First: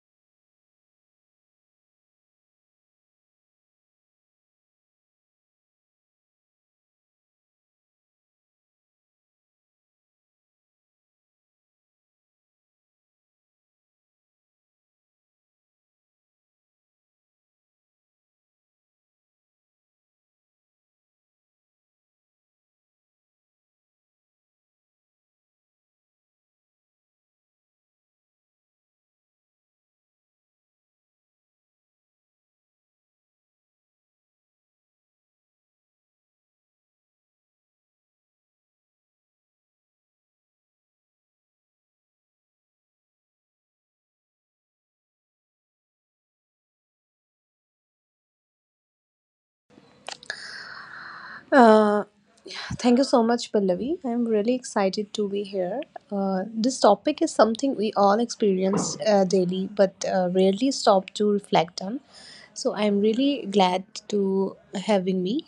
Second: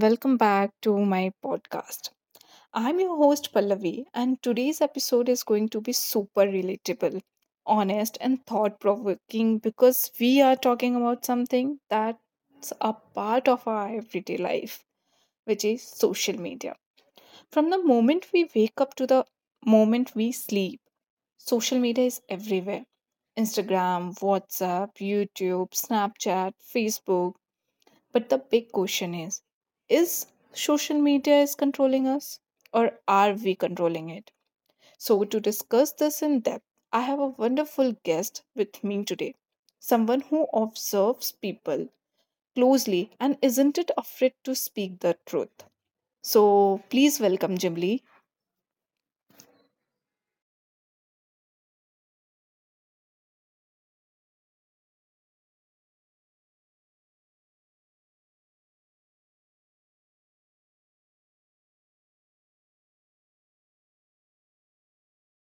welcome back to my podcast. I'm your host, Pallavi, and today's episode is going to be super relatable, honest, and thought provoking because we are talking about something that's a part of our everyday life, which is social media. From the moment we wake up to the moment we sleep, social media is everywhere — Instagram, WhatsApp, YouTube, Snapchat, Facebook — but the big question is, social media is controlling us, or are we controlling it? So to discuss this in depth, I have a wonderful guest with me today. Someone who observes people closely and isn't it afraid to speak the truth. So please welcome Jimli. Uh, Thank you so much, Pallavi. I'm really excited to be here. This topic is something we all experience daily, but rarely stop to reflect on. So I'm really glad to having me.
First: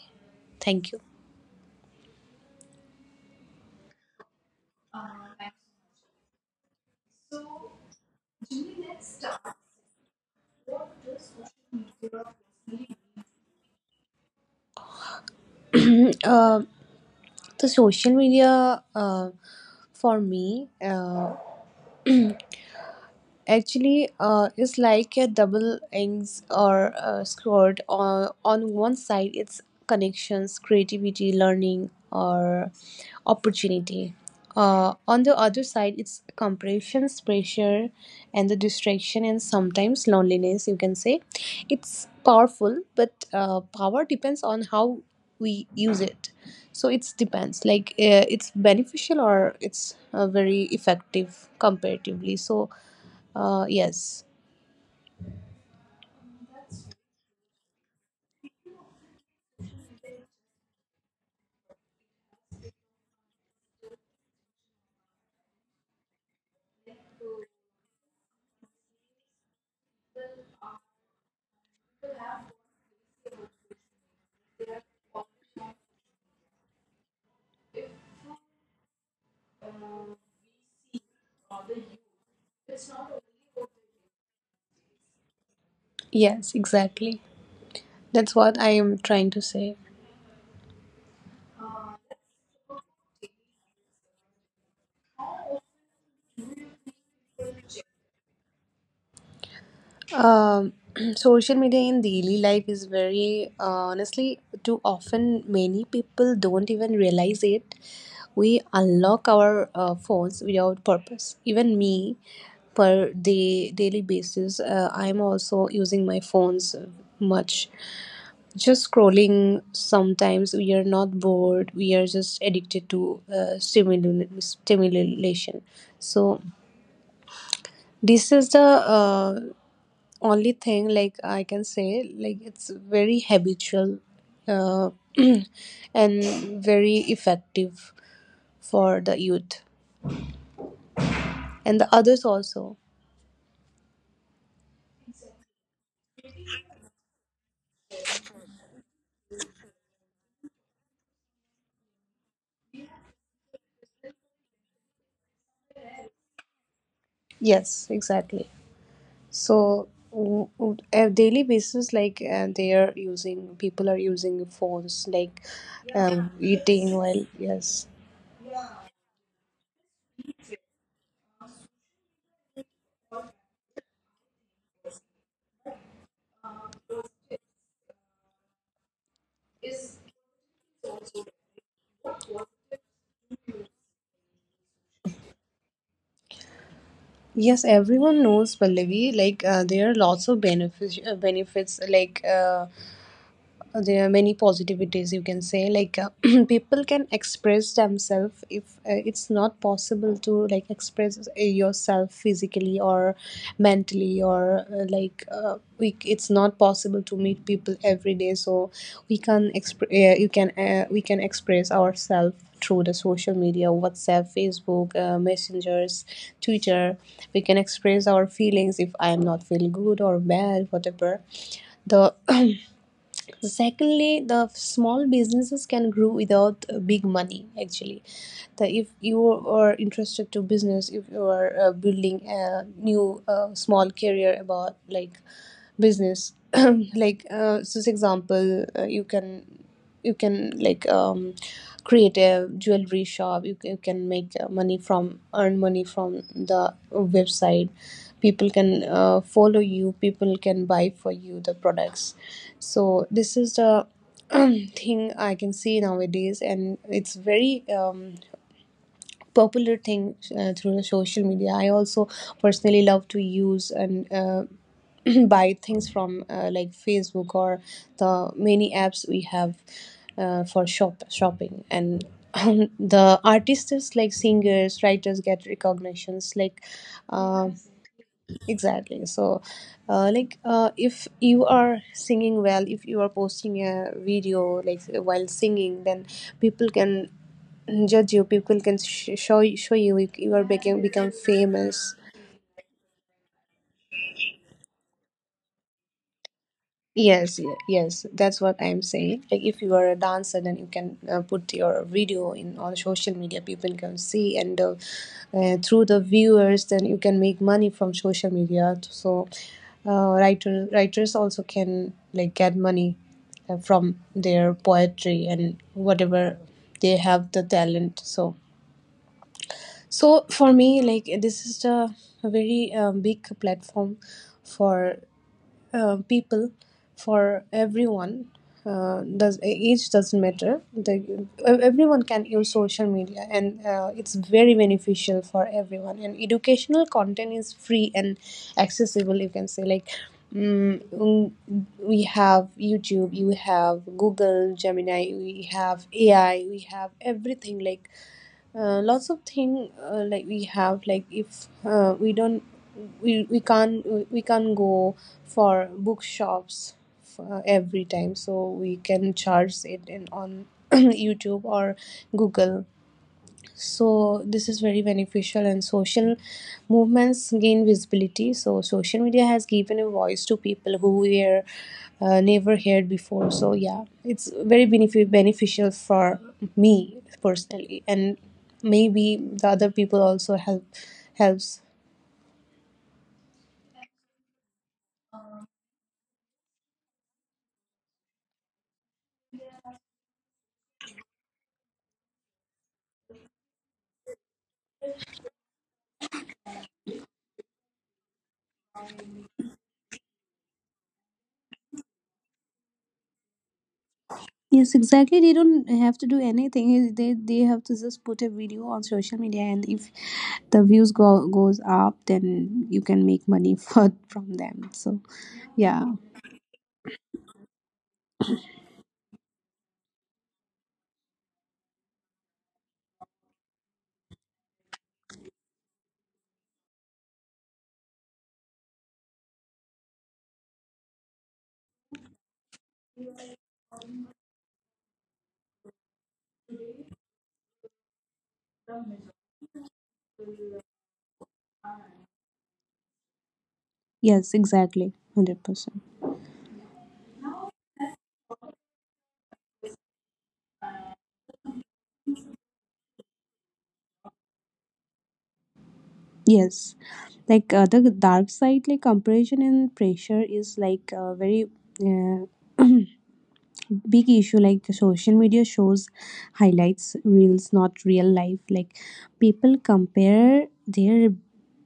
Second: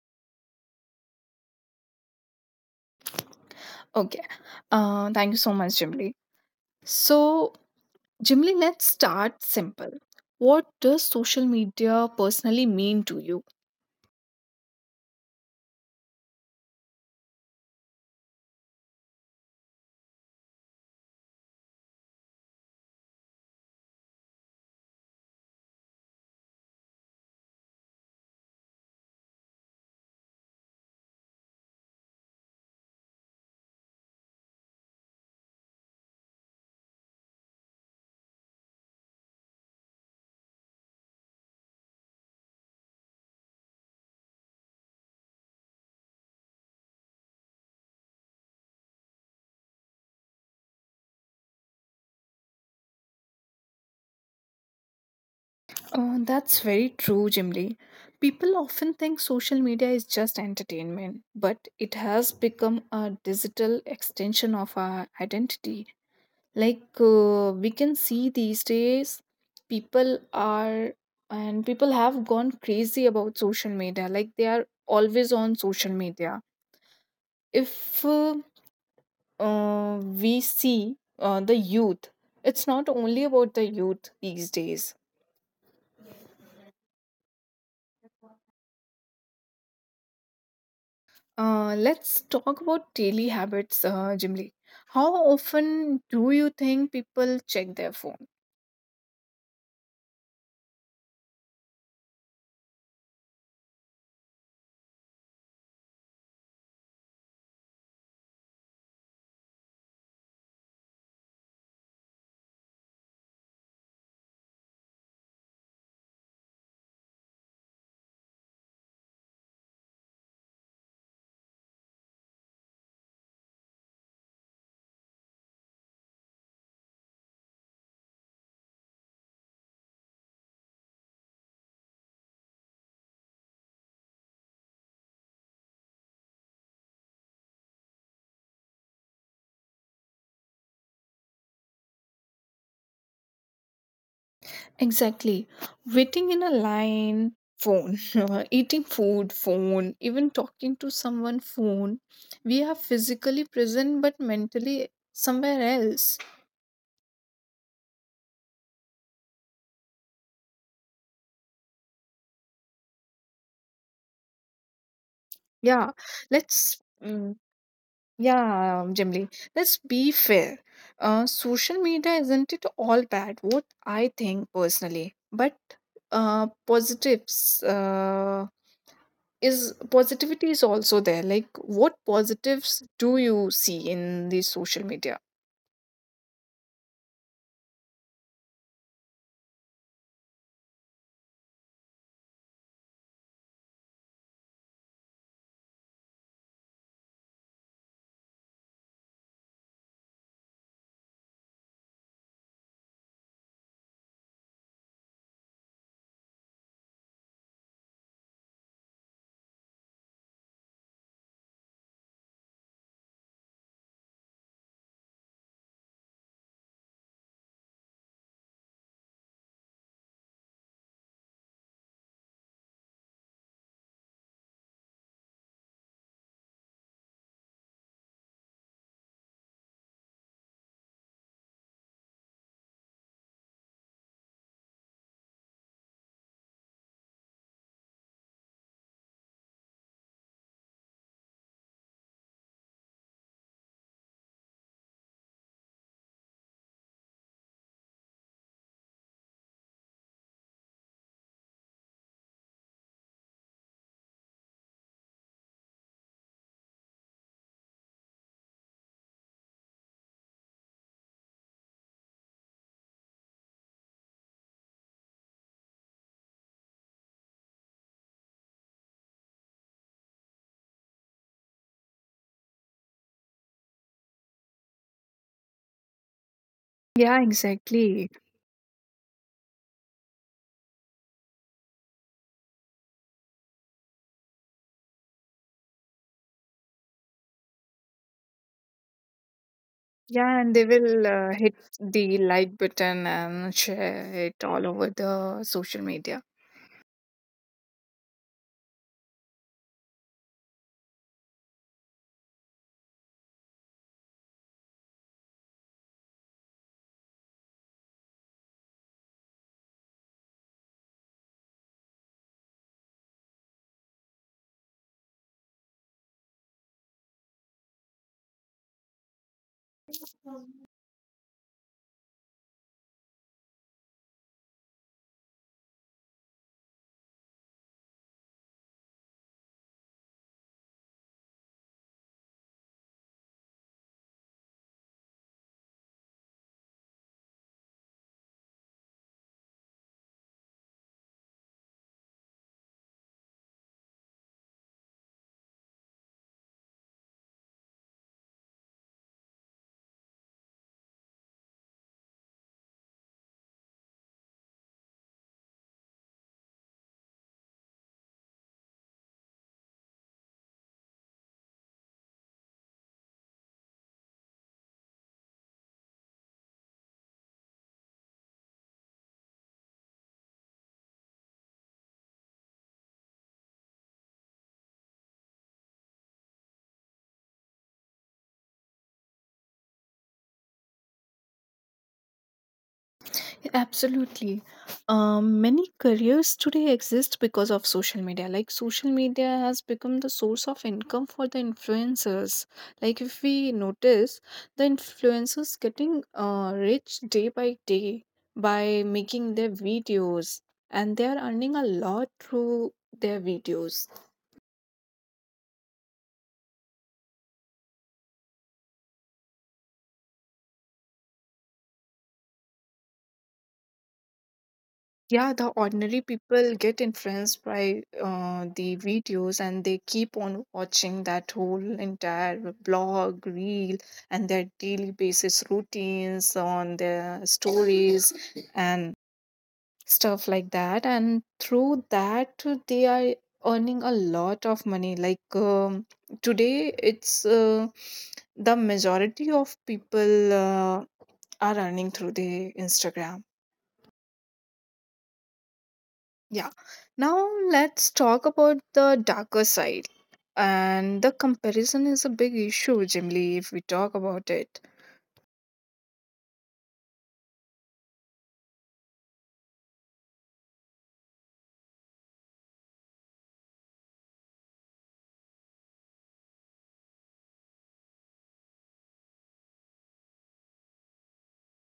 Thank you. Okay. Thank you so much, Jimly. So, Jimly, let's start simple. What does social media personally mean to you? Uh, the social media for me. Actually is like a double ends or scored on, one side it's connections, creativity, learning or opportunity, on the other side it's compressions, pressure and the distraction and sometimes loneliness, you can say. It's powerful, but power depends on how we use it. So it's depends like it's beneficial or it's very effective comparatively. So yes, Oh, that's very true, Jimly. People often think social media is just entertainment, but it has become a digital extension of our identity. Like we can see these days, people are and people have gone crazy about social media. Like they are always on social media. If We see the youth, it's not only about the youth these days. yes, exactly. That's what I am trying to say. Let's talk about daily habits, Jimli. How often do you think people check their phone? Um, social media in daily life is very honestly too often, many people don't even realize it. We unlock our phones without purpose. Even me, per day daily basis, I'm also using my phones much. Just scrolling. Sometimes we are not bored. We are just addicted to stimulation. Stimulation. So this is the only thing, like I can say like it's very habitual, uh, and very effective for the youth and the others also. Exactly. Waiting in a line, phone. Eating food, phone. Even talking to someone, phone. We are physically present but mentally somewhere else. Yes, exactly. So a daily basis, like they are using, people are using phones like Yeah. Let's. eating while, yes. Yeah, Jimli, let's be fair. Social media isn't it all bad, what I think personally, but positives is positivity is also there. Like, what positives do you see in the social media? Yes, everyone knows, Pallavi, like there are lots of benefits, benefits like there are many positivities, you can say. Like people can express themselves if it's not possible to like express yourself physically or mentally or like we it's not possible to meet people every day, so we can exp- you can, we can express ourselves through the social media, WhatsApp, Facebook, messengers twitter. We can express our feelings if I am not feeling good or bad, whatever. The Secondly, the small businesses can grow without big money, actually. If you are interested to business, if you are building a new small career about like business, like so for example, you can, like create a jewelry shop. You can make money from earn money from the website. People can follow you, people can buy for you the products. So this is the thing I can see nowadays, and it's very popular thing through the social media. I also personally love to use and buy things from like Facebook or the many apps we have for shopping and. The artists like singers, writers get recognitions like Yeah, um exactly. exactly. So like if you are singing well, if you are posting a video like while singing, then people can judge you, people can show you, you are Yeah, and they become will hit famous. the like button and share it all over the social media. Yes, yes, that's what I'm saying. Like, if you are a dancer, then you can put your video in on social media. People can see, and through the viewers, then you can make money from social media. So, writers also can like get money from their poetry and whatever they have the talent. So, so for me, like this is the very big platform for people for everyone. Does Age doesn't matter. Everyone can use social media and it's very beneficial for everyone, and educational content is free and accessible, you can say. Like mm, mm, we have YouTube, you have Google Gemini, we have AI, we have everything. Like lots of thing, like we have, like if we can't go for bookshops for every time, so we can charge it in on YouTube or Google. So this is very beneficial, and social movements gain visibility. So social media has given a voice to people who were never heard before. So yeah, it's very beneficial for me personally, and maybe the other people also help, helps. Absolutely. Many careers today exist because of social media. Like, social media has become the source of income for the influencers. Like, if we notice, the influencers getting rich day by day by making their videos, and they are earning a lot through their videos. Yes, exactly. They don't have to do anything. They have to just put a video on social media, and if the views go goes up, then you can make money for from them. So, Yeah, the ordinary yeah. people get influenced by the videos, and they keep on watching that whole entire blog reel and their daily basis routines on their stories and stuff like that, and through that they are earning a lot of money. Like today it's the majority of people are earning through the Instagram. Yes, exactly. 100%. Yeah. Now let's talk about the darker side. And the comparison is a big issue, generally, if we talk about it. Yes. Like the dark side, like comparison and pressure is like a very uh, big issue. Like the social media shows highlights, reels, not real life. Like people compare their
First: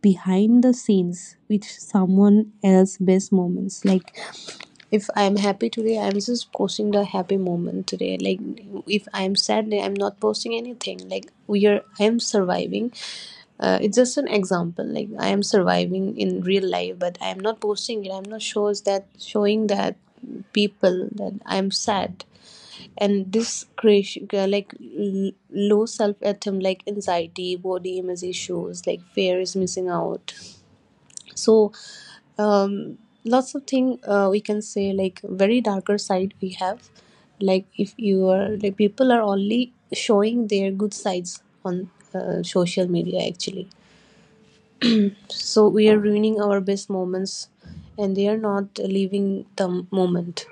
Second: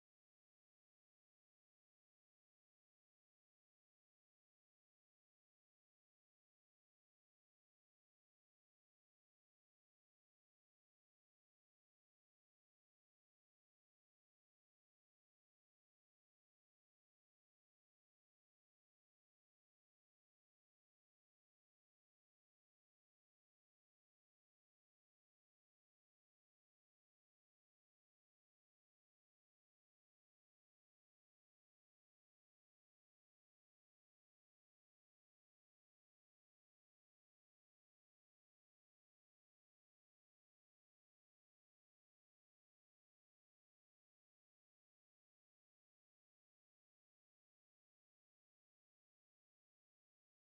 behind the scenes with someone else's best moments. Like if I'm happy today, I'm just posting the happy moment today. Like if I'm sad, then I'm not posting anything. Like we are, I am surviving. It's just an example. Like I am surviving in real life, but I am not posting it. I'm not shows that showing that people that I'm sad, and this creation like low self esteem, like anxiety, body image issues, like fear is missing out. So um, lots of thing, we can say like very darker side we have. Like if you are like people are only showing their good sides on social media, actually. So we are ruining our best moments, and they are not living the moment.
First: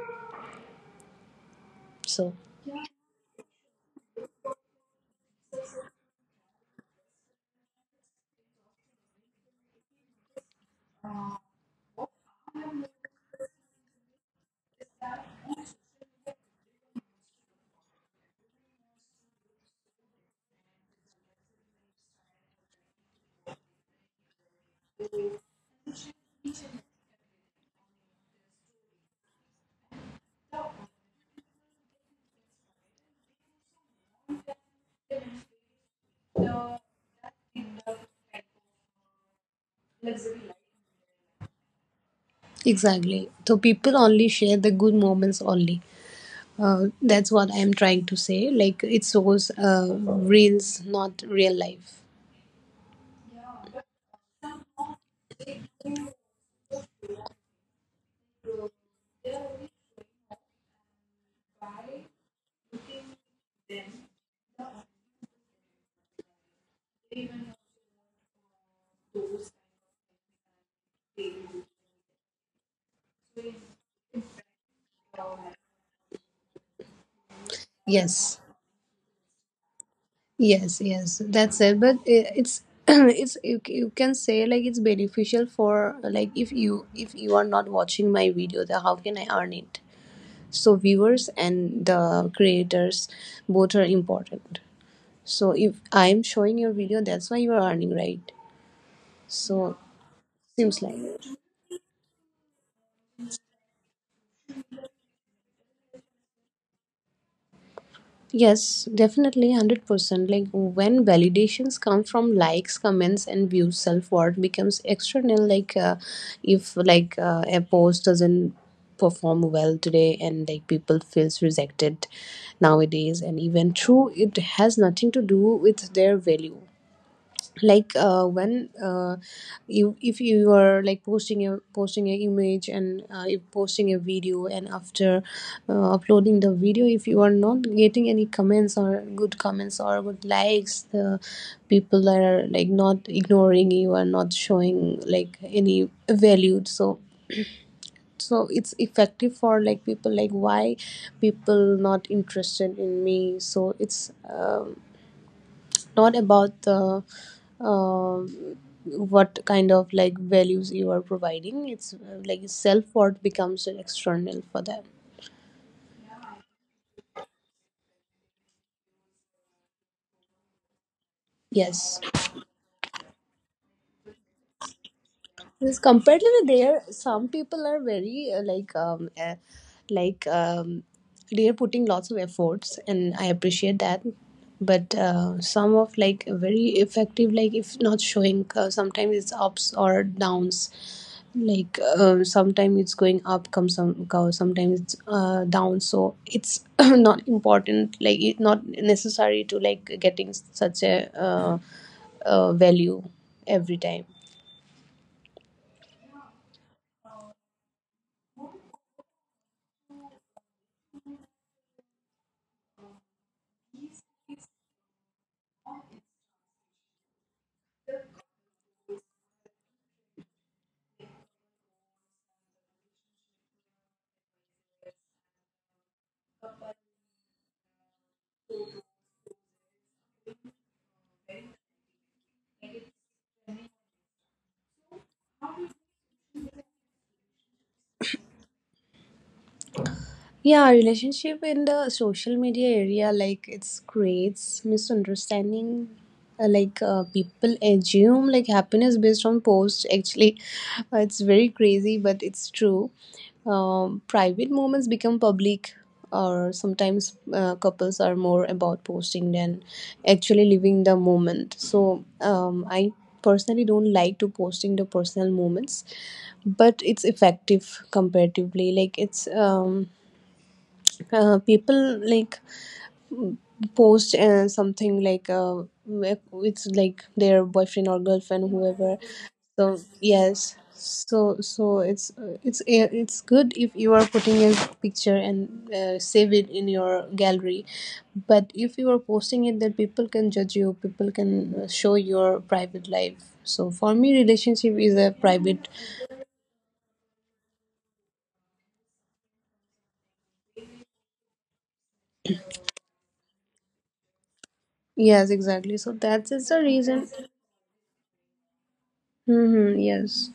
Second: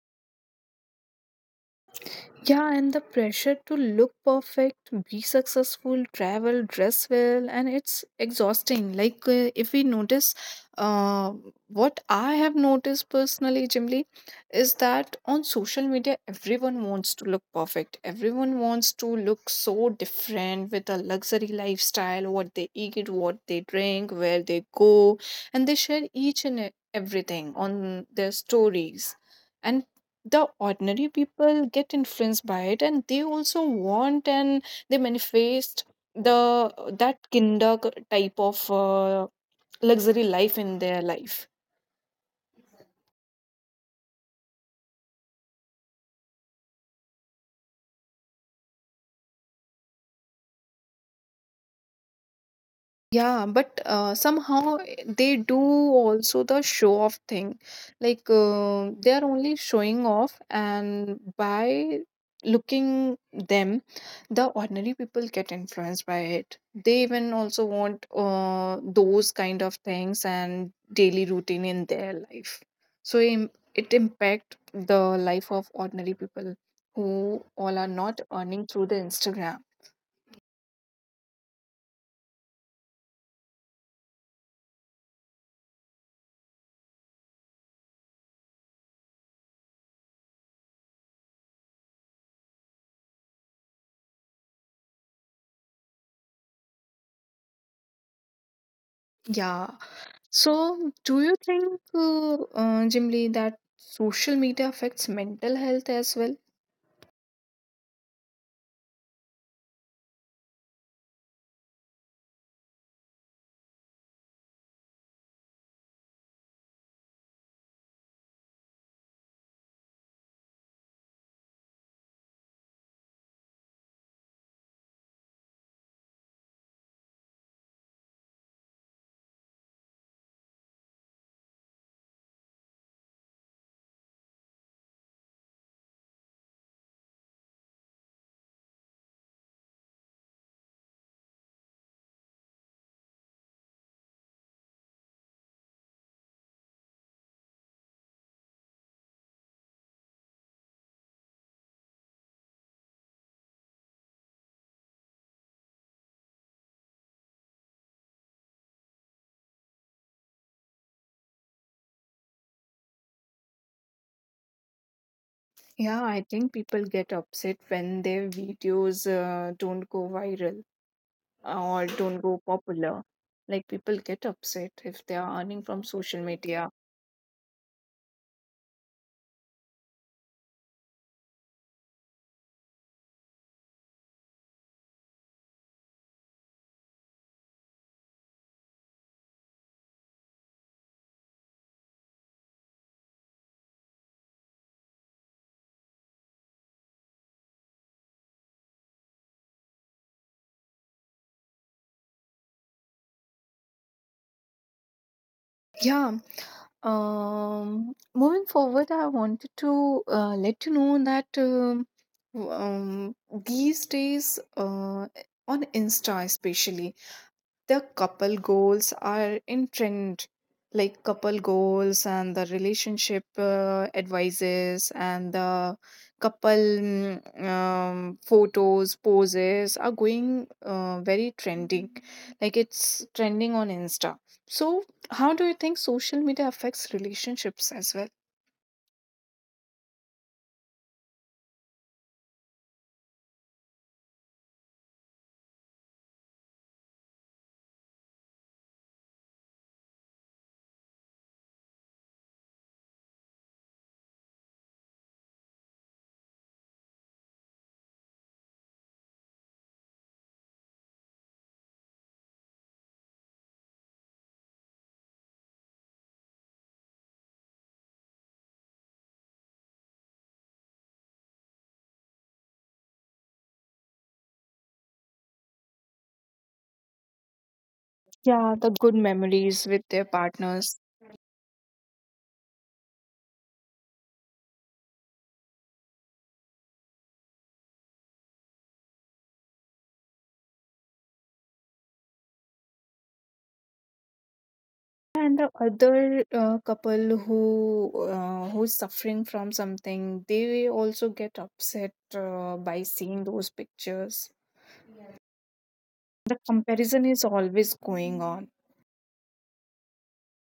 So Yeah, and the pressure to look perfect, be successful, travel, dress well, and it's exhausting. Like, if we notice, uh, what I have noticed personally, Jimly, is that on social media, everyone wants to look perfect. Everyone wants to look so different with a luxury lifestyle — what they eat, what they drink, where they go — and they share each and everything on their stories. And the ordinary people get influenced by it, and they also want, and they manifest the — that kinder type of luxury life in their life. exactly, so people only share the good moments only. That's what I'm trying to say. Like it shows reels, not real life. Yeah, but somehow, eh, they do also the show off thing. Like they are only showing off, and by looking them, the ordinary people get influenced by it. They even also want those kind of things and daily routine in their life. So it impact the life of ordinary people who all are not Yes. earning through the Instagram. Yes, yes, that's it. But it's it's you, you can say like it's beneficial for, like if you, if you are not watching my video, then how can I earn it? So viewers and the creators, both are important. So if I'm showing your video, that's why you are earning, right? Yeah. So seems So, like. do you think, Jimli, that social media affects mental health as well? Yes, definitely 100%. Like when validations come from likes, comments, and views, self worth becomes external. Like if like a post doesn't perform well today, and like people feels rejected nowadays, and even true it has nothing to do with their value. Like when you, if you are like posting an image, and if posting a video, and after uploading the video, if you are not getting any comments or good likes, the people are like not ignoring you and not showing like any value. So so it's effective for like people like, why people not interested in me? So it's not about the uh, what kind of like values you are providing. It's like self worth becomes external for them. Yeah, I think people get upset when their videos don't go viral or don't go Yes. popular. Like, people get upset if they are earning from social Yes, media. compared to there, some people are very like they are putting lots of efforts, and I appreciate that. But some of like very effective, like if not showing, sometimes it's ups or downs. Like sometimes it's going up, come some go, sometimes it's down. So it's not important, like it not necessary to like getting such a value every time. Yeah. Moving forward, I wanted to let you know that w- um, these days, on Insta especially, the couple goals are in trend, like couple goals and the relationship advices, and the couple photos poses are going very trending. Like it's trending on Insta. So how do you think social media affects relationships as well? Yeah, relationship in the social media area, like it's creates misunderstanding. Like people assume like happiness based on posts. Actually, it's very crazy, but it's true. Private moments become public, or sometimes couples are more about posting than actually living the moment. So I personally don't like to posting the personal moments, but it's effective comparatively. Like it's people like post something like it's like their boyfriend or Yeah, girlfriend, the good whoever. memories with So their yes, partners, so so it's it's good if you are putting a picture and save it in your gallery. But if you are posting it, then people can judge you, people can show your private life. So for me relationship is a and the private. other couple who who's suffering from something, they also get upset by seeing those pictures. Yes, exactly, so The that's is the comparison reason. is always going on. Mm-hmm, yes.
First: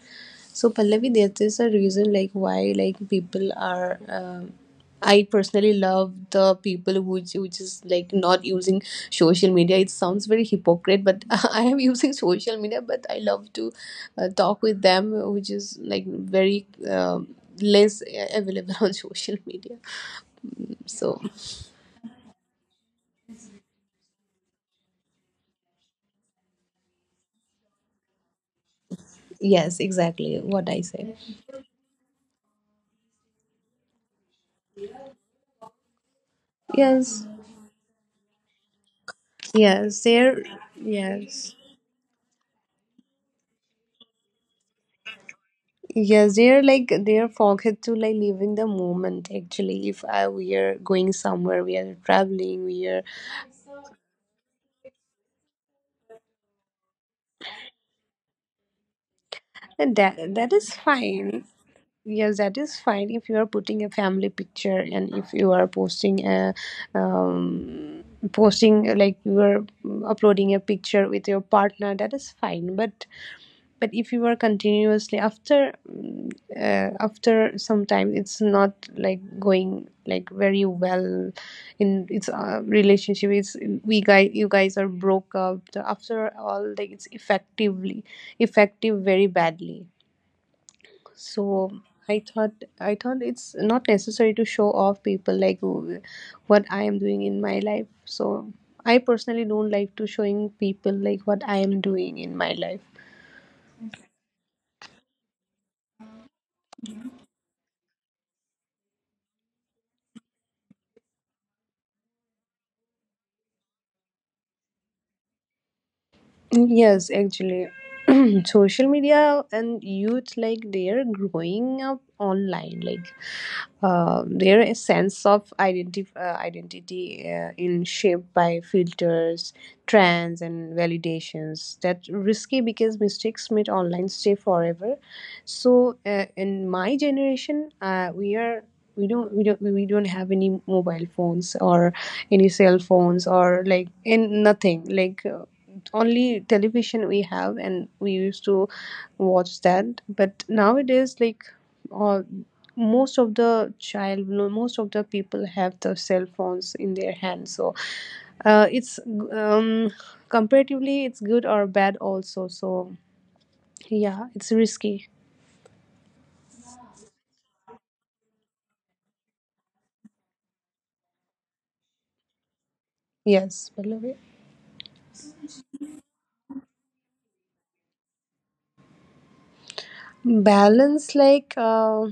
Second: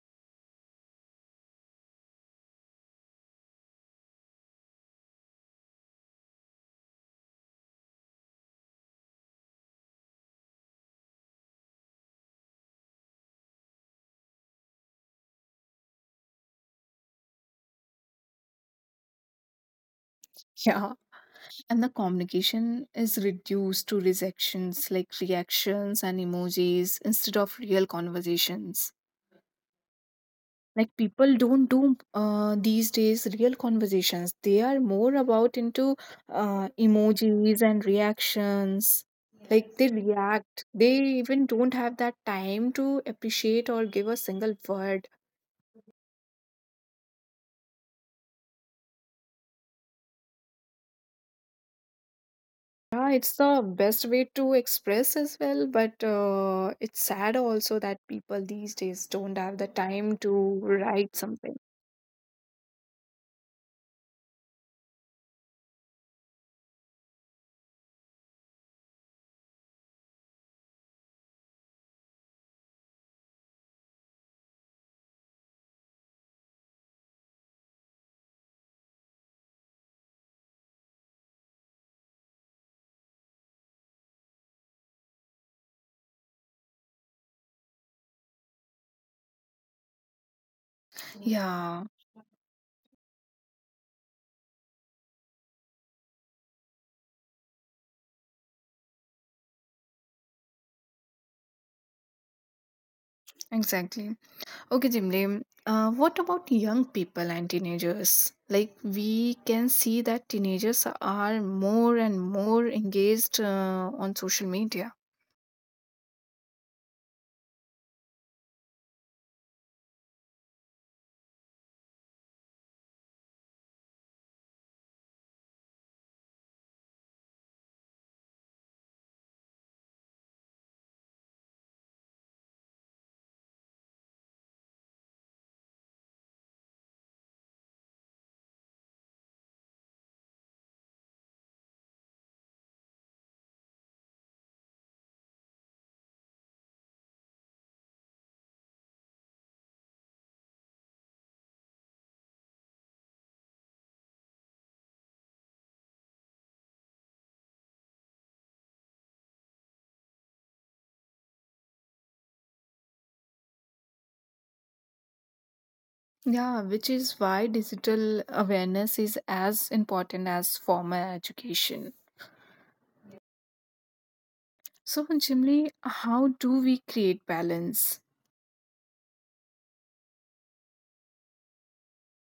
So Pallavi, there is a reason like why like people are. I personally love the people who which is like not using social media. It sounds very hypocrite, but I am using social media. But I love to talk with them, which is like very less available on social media. Yeah. So And the communication is reduced to rejections, like reactions and emojis instead of real conversations. yes, exactly what I Like, said. people don't do these days real conversations. They are more about into Yes, emojis and reactions. Like, they yes, there. react, they even Yes. don't have that time to appreciate or give a single word. Yes, they're like they're forget to like living the moment. Actually, if we are going somewhere, we are traveling, we are, Yeah, it's the best way to express as well, but it's sad also that people these days don't have the and time to that is write fine. something. Yes, that is fine if you are putting a family picture and if you are posting a um, posting like you are uploading a picture with your partner, that is fine. But if you are continuously after after some time it's not like going like very well in its relationship. It's we guys, you guys are broke up. After all, like it's effectively effective very badly. So Yeah, I thought it's not necessary to show off people like what I am doing in my life. So I personally don't like to showing people like what I am doing in my life. exactly. Okay, Jimli, what about young people and teenagers? Like, we can see that teenagers are more and more engaged on social media. Yes, actually, social media and youth, like they are growing up online. Like, their sense of identity in shaped by filters, trends, and validations. That risky because mistakes made online stay forever. So, in my generation, we are. We don't have any mobile phones or any cell phones or like in nothing like only television we have, and we used to watch that. But nowadays, like all most of the child, no, most of the people have the cell phones in their hands. So it's um, comparatively it's good or bad also. So yeah, it's risky. Yeah, which is why digital awareness is as important as formal education. Yes, Pallavi. So, Jimli, how do we create balance? Balance like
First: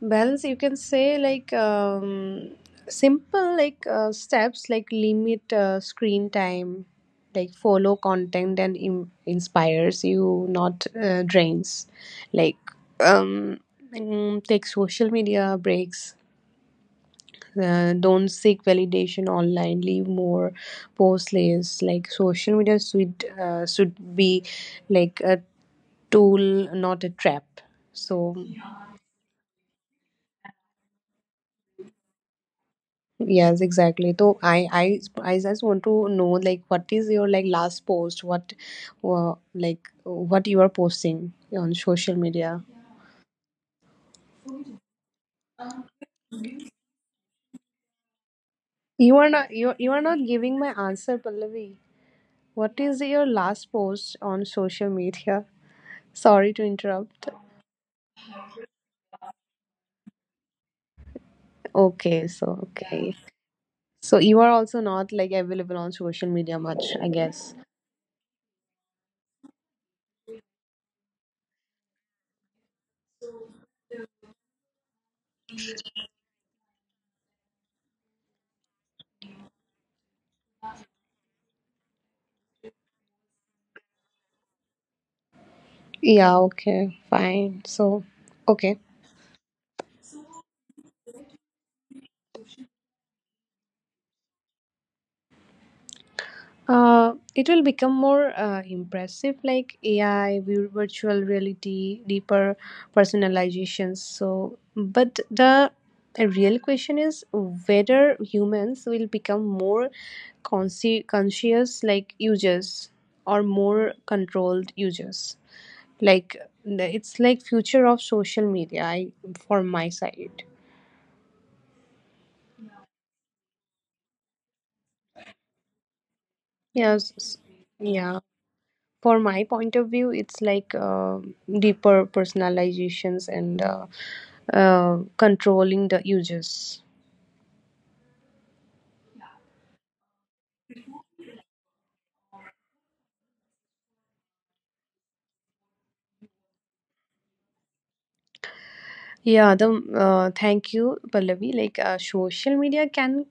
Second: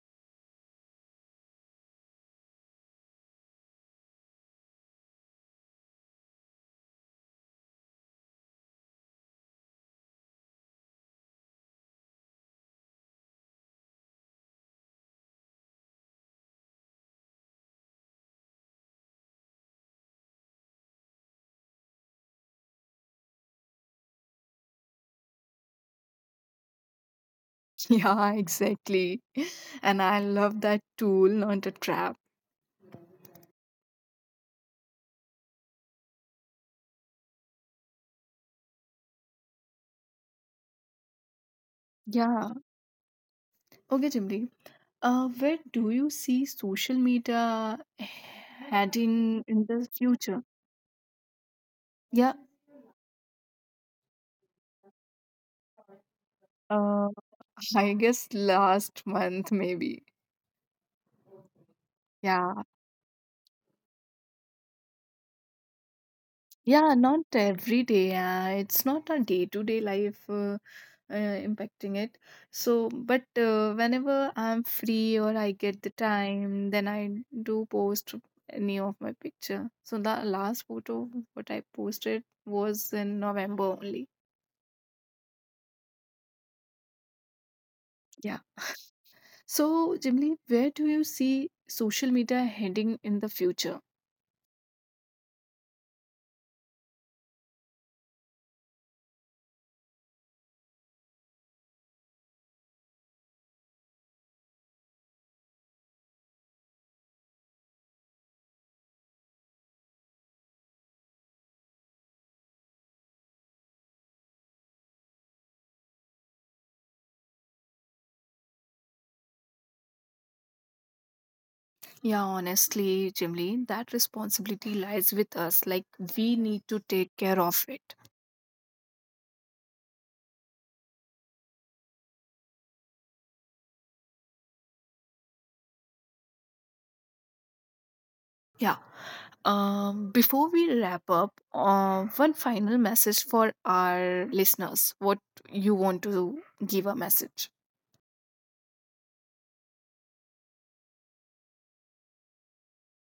balance, you can say, like simple like steps like limit screen time, like follow content and inspires you, not drains. Like um, take social media breaks. Don't seek validation online. Leave more, post less. Like social media should be like a tool, not a trap. So Yeah, exactly. And I love that — tool, not a trap. yes, exactly. So I just want to know like what is your like last post? What, like what you are posting on social media? Yeah. Okay, Jimli. Where do you see social media You are not, heading in you are the not giving future? my answer, Pallavi. Yeah. What is your last post on social media? Sorry to Uh, interrupt. I guess last month maybe. Okay, so Yeah. okay. So you are also not like available on social media much, I Yeah, not guess. every day. It's not a day-to-day life impacting it. So, but whenever I'm free or I get the time, then I do post any of my picture. So the last photo what I posted was in November only. Yeah, okay, fine. So, Yeah. okay. So, Jimly, where do you see social media heading in the future? It will become more impressive, like AI, virtual reality, deeper personalizations. So, but the real question is whether humans will become more conscious, like users, or more controlled users. Like it's like future of social media. I, for my side, Yeah, honestly, Jimly, that responsibility lies with us. Like, we need to take yes, care of it. yeah. For my point of view, it's like deeper personalizations and controlling the users. Yeah. Before we wrap up, one final message for our listeners. What you want to give a message? Yeah, the thank you, Pallavi. Like social media can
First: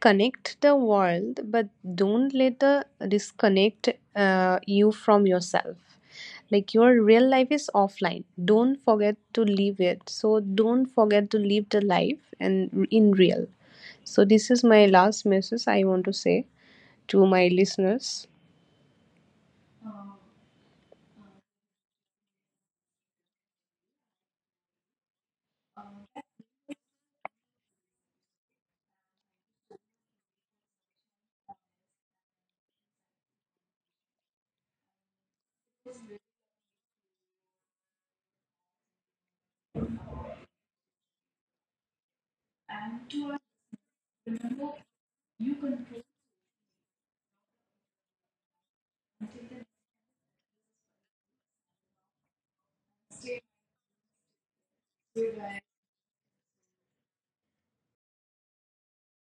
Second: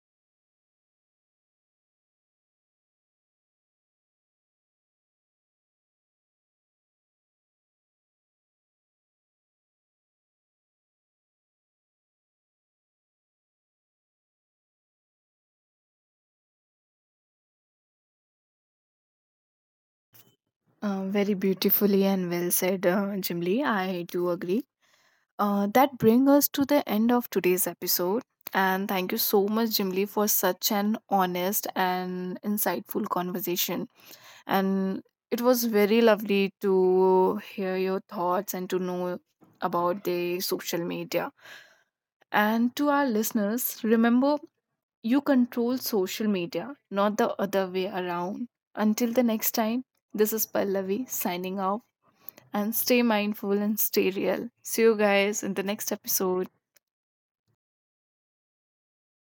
connect the world, but don't let the disconnect you from yourself. Like your real life is offline. Don't forget to live it. So don't forget to live the life and in real. So this is my last message I want to say to my listeners. Very beautifully and well said, Jim Lee. I do agree. That brings us to the end of today's episode. And thank you so much, Jim Lee, for such an honest and insightful conversation. And it was very lovely to hear your thoughts and to know about the social media. And to our listeners, remember, you control social media, not the other way around. Until the next time, this is Pallavi signing off, and stay mindful and stay real. See you guys in the next episode.